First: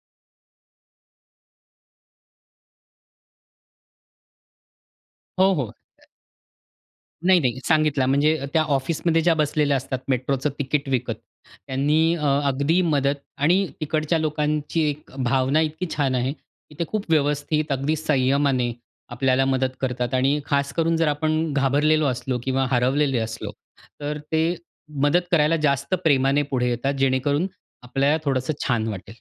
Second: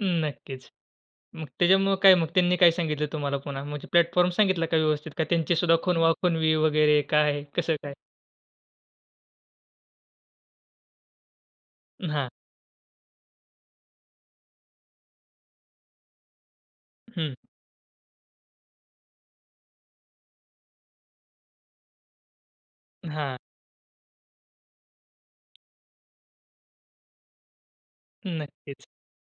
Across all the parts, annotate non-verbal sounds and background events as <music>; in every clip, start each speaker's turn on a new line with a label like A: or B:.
A: अं, नक्कीच. मग त्याच्यामुळं काय मग त्यांनी काय सांगितल तुम्हाला पुन्हा? म्हणजे प्लॅटफॉर्म सांगितला का व्यवस्थित? का
B: हो,
A: त्यांची
B: हो.
A: सुद्धा खुणवा-खुणवी वगैरे
B: नाही,
A: काय,
B: नाही.
A: कसं काय?
B: सांगितला, म्हणजे त्या ऑफिसमध्ये ज्या बसलेल्या असतात मेट्रोचं तिकीट विकत, त्यांनी अ,
A: हां.
B: अगदी मदत आणि तिकडच्या लोकांची एक भावना इतकी छान आहे की ते खूप
A: हं.
B: व्यवस्थित, अगदी संयमाने आपल्याला मदत करतात. आणि खास करून, जर आपण घाबरलेलो असलो किंवा हरवलेले
A: हां.
B: असलो, तर ते मदत करायला जास्त प्रेमाने पुढे येतात, जेणेकरून आपल्या थोडंसं
A: नक्कीच.
B: छान वाटेल.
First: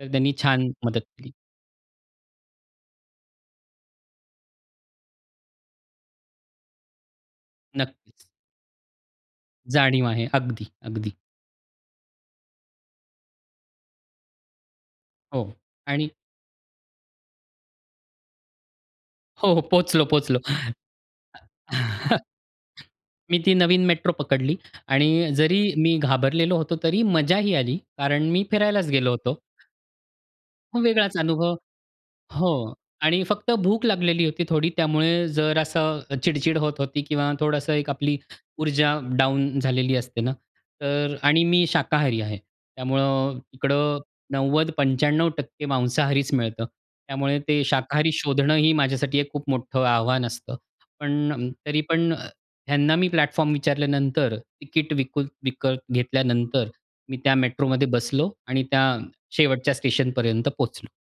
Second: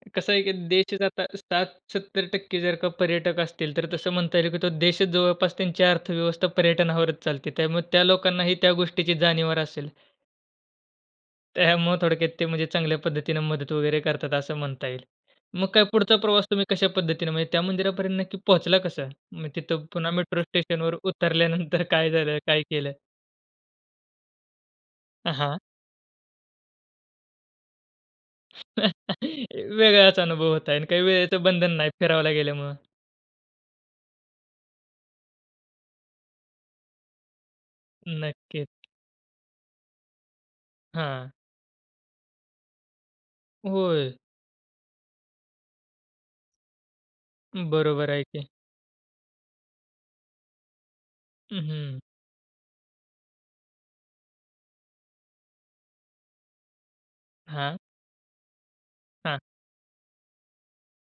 B: तर
A: कसं
B: त्यांनी
A: आहे, की
B: छान मदत
A: देशच आता
B: केली.
A: 60- 70% जर का पर्यटक असतील, तर तसं म्हणता येईल की तो देशच जवळपास त्यांची अर्थव्यवस्था पर्यटनावरच चालते. त्यामुळे त्या
B: नक्कीच.
A: लोकांनाही त्या गोष्टीची जाणीवर असेल.
B: जाणीव आहे. अगदी, अगदी.
A: त्यामुळं थोडक्यात ते, म्हणजे चांगल्या पद्धतीने मदत वगैरे करतात, असं म्हणता येईल.
B: हो.
A: मग काय,
B: आणि
A: पुढचा प्रवास तुम्ही कश्या पद्धतीने म्हणजे त्या मंदिरापर्यंत नक्की पोहोचला कसं? मग
B: हो, हो.
A: तिथं
B: पोहचलो,
A: पुन्हा
B: पोहोचलो.
A: मेट्रो
B: <chuckles>
A: स्टेशनवर
B: अ,
A: उतरल्यानंतर काय
B: ह
A: झालं, काय केलं?
B: मी ती नवीन मेट्रो पकडली आणि
A: अ हां.
B: जरी मी घाबरलेलो होतो, तरी मजाही आली; कारण मी फिरायलाच गेलो होतो.
A: <chuckles> वेगळाच अनुभव होत आहे
B: मग
A: आणि काही
B: वेगळाच
A: वेळेचं
B: अनुभव.
A: बंधन नाही, फिरावला गेल्यामुळे.
B: हो. आणि फक्त भूक लागलेली होती थोडी, त्यामुळे जरा असं चिडचिड होत होती किंवा थोडंसं एक आपली
A: नक्कीच.
B: ऊर्जा डाउन झालेली असते न. तर
A: हां.
B: आणि मी शाकाहारी आहे. त्यामुळं इकडं
A: होय?
B: 90%-95% मांसाहारीच मिळतं. त्यामुळे ते
A: बरोबर
B: शाकाहारी
A: आहे की.
B: शोधणं ही माझ्यासाठी एक खूप मोठं आव्हान असतं. पण, तरी
A: अहं.
B: पण, ह्यांना मी प्लॅटफॉर्म विचारल्यानंतर, तिकीट विकू विकत घेतल्यानंतर, मी त्या
A: हां.
B: मेट्रोमध्ये बसलो आणि त्या
A: हां.
B: शेवटच्या स्टेशनपर्यंत पोहोचलो.